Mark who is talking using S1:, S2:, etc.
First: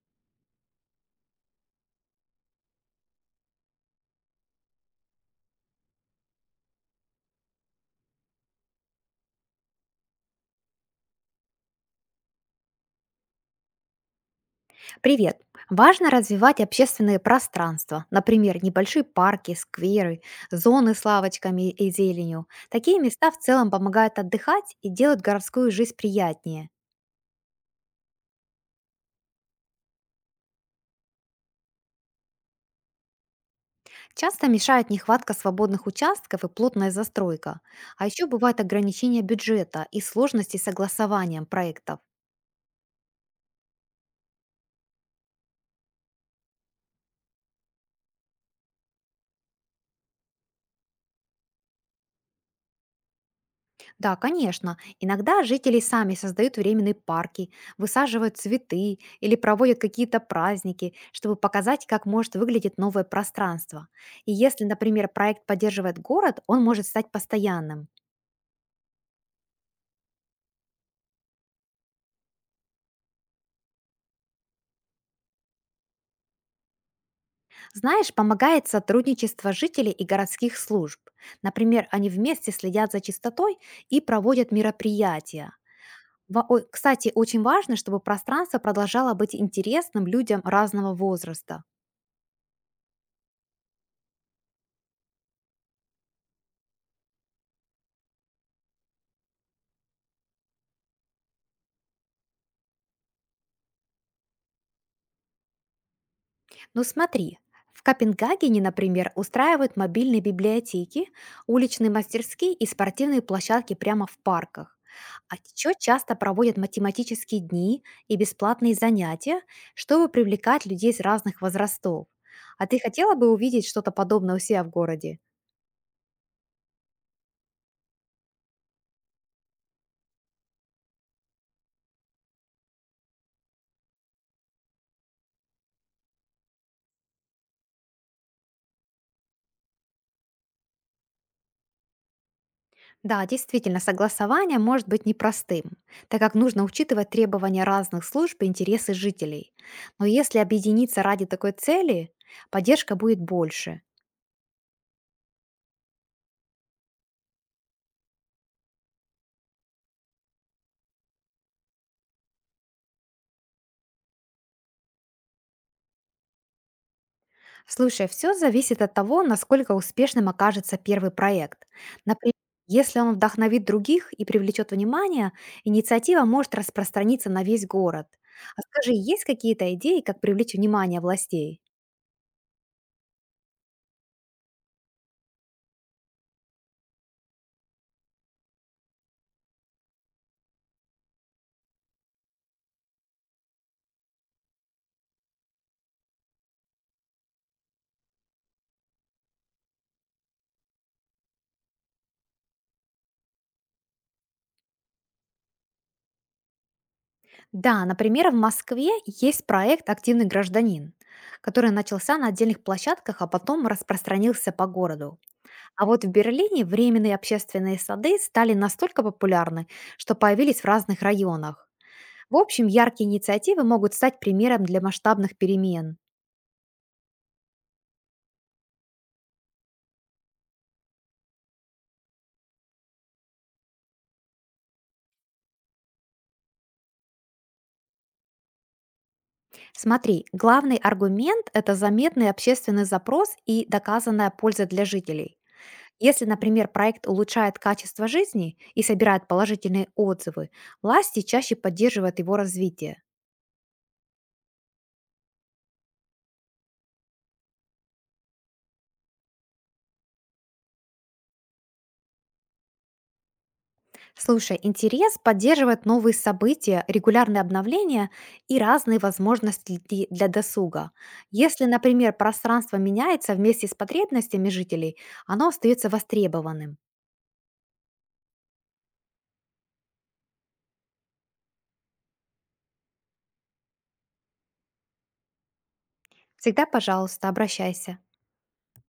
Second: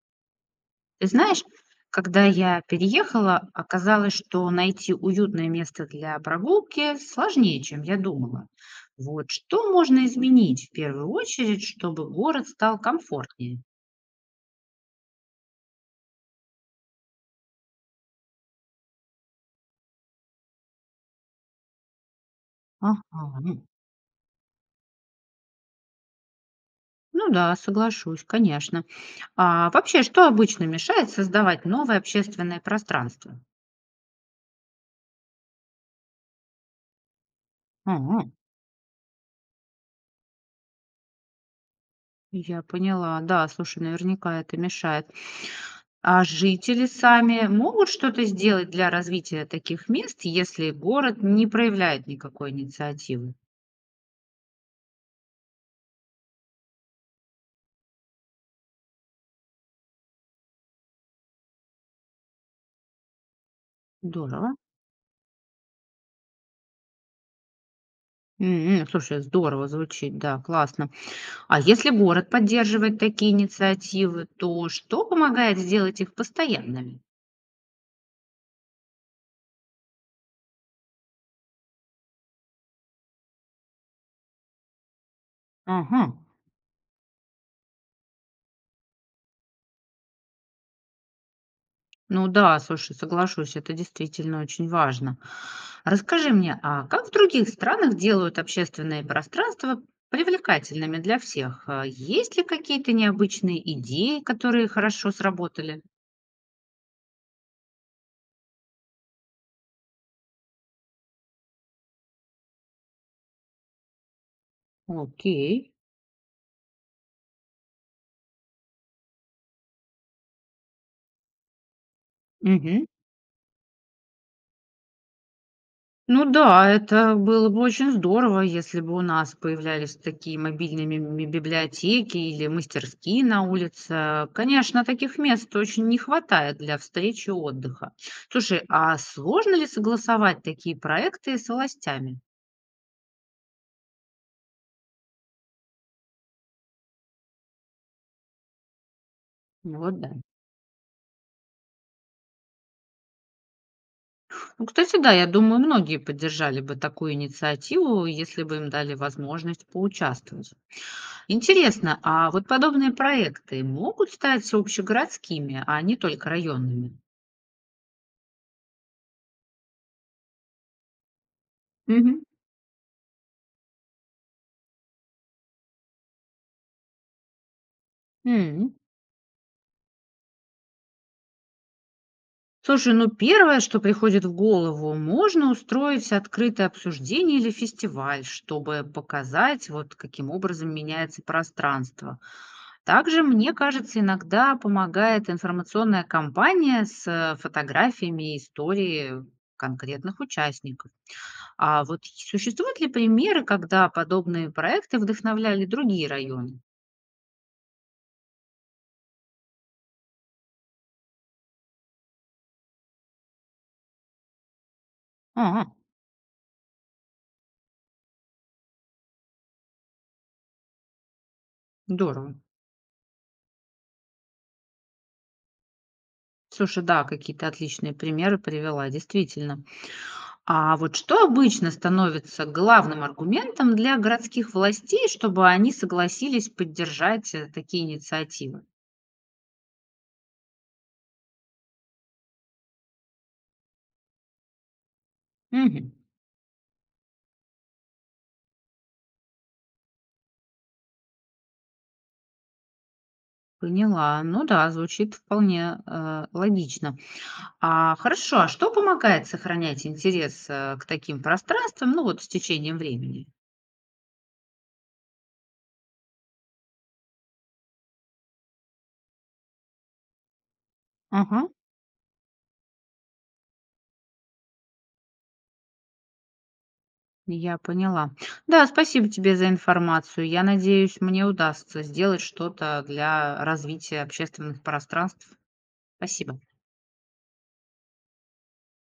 S1: Ты знаешь, когда я переехала, оказалось, что найти уютное место для прогулки сложнее, чем я думала. Вот что можно изменить в первую очередь, чтобы город стал комфортнее?
S2: Привет! Важно развивать общественные пространства, например, небольшие парки, скверы, зоны с лавочками и зеленью. Такие места в
S1: Ага, ну
S2: целом помогают отдыхать и делают городскую жизнь приятнее.
S1: ну да, соглашусь, конечно. А вообще, что обычно мешает создавать новое общественное пространство?
S2: Часто мешает нехватка свободных участков и плотная застройка. А
S1: Ага,
S2: еще бывают ограничения бюджета и сложности с согласованием проектов.
S1: я поняла, да, слушай, наверняка это мешает. А жители сами могут что-то сделать для развития таких мест, если город не проявляет никакой инициативы?
S2: Да, конечно. Иногда жители сами создают временные парки, высаживают цветы или проводят какие-то праздники, чтобы показать, как может выглядеть новое пространство. И
S1: Здорово.
S2: если, например, проект поддерживает город, он может стать постоянным.
S1: М, м, слушай, здорово звучит, да, классно. А если город поддерживает такие инициативы, то что помогает сделать их постоянными?
S2: Знаешь, помогает сотрудничество жителей и городских служб. Например, они вместе следят за чистотой и проводят мероприятия.
S1: Ага.
S2: Кстати, очень важно, чтобы пространство продолжало быть интересным людям разного возраста.
S1: Ну да, слушай, соглашусь, это действительно очень важно. Расскажи мне, а как в других странах делают общественные пространства привлекательными для всех? А есть ли какие-то необычные идеи, которые хорошо сработали?
S2: Ну смотри, в Копенгагене, например, устраивают мобильные библиотеки, уличные мастерские и спортивные площадки прямо в парках. А
S1: Окей.
S2: еще часто проводят математические дни и бесплатные занятия, чтобы привлекать людей с разных возрастов. А ты
S1: Мгм.
S2: хотела бы увидеть что-то подобное у себя в городе?
S1: Ну да, это было бы очень здорово, если бы у нас появлялись такие мобильные библиотеки или мастерские на улице. Конечно, таких мест очень не хватает для встречи и отдыха. Слушай, а сложно ли согласовать такие проекты с властями?
S2: Да, действительно, согласование может быть непростым, так как нужно учитывать требования разных служб и интересы жителей.
S1: Вот
S2: Но
S1: да.
S2: если объединиться ради такой цели, поддержка будет больше.
S1: Ну, кстати, да, я думаю, многие поддержали бы такую инициативу, если бы им дали возможность поучаствовать. Интересно, а вот подобные проекты могут стать общегородскими, а не только районными?
S2: Слушай, все зависит от того, насколько успешным окажется первый проект.
S1: Мгм.
S2: Например, если он вдохновит других и привлечет внимание, инициатива может распространиться на весь город. А
S1: М.
S2: скажи, есть какие-то идеи, как привлечь внимание властей?
S1: Слушай, ну первое, что приходит в голову, можно устроить открытое обсуждение или фестиваль, чтобы показать, вот каким образом меняется пространство. Также, мне кажется, иногда помогает информационная кампания с фотографиями истории конкретных участников. А вот существуют ли примеры, когда подобные проекты вдохновляли другие районы?
S2: Да, например, в Москве есть проект «Активный гражданин», который начался на отдельных площадках, а потом распространился по городу.
S1: А,
S2: А вот в Берлине временные общественные сады стали настолько популярны, что появились в разных районах.
S1: здорово.
S2: В общем, яркие инициативы могут стать примером для масштабных перемен.
S1: Слушай, да, какие-то отличные примеры привела, действительно. А вот что обычно становится главным аргументом для городских властей, чтобы они согласились поддержать такие инициативы?
S2: Смотри, главный аргумент — это заметный общественный запрос и доказанная польза для жителей.
S1: Мгм.
S2: Если, например, проект улучшает качество жизни и собирает положительные отзывы, власти чаще поддерживают его развитие.
S1: Поняла. Ну да, звучит вполне логично. А хорошо, а что помогает сохранять интерес к таким пространствам, ну вот с течением времени?
S2: Слушай, интерес поддерживает новые события, регулярные обновления и разные возможности для досуга.
S1: Ага,
S2: Если, например, пространство меняется вместе с потребностями жителей, оно остается востребованным.
S1: я поняла. Да, спасибо тебе за информацию. Я надеюсь, мне удастся сделать что-то для развития общественных пространств. Спасибо.
S2: Всегда пожалуйста, обращайся.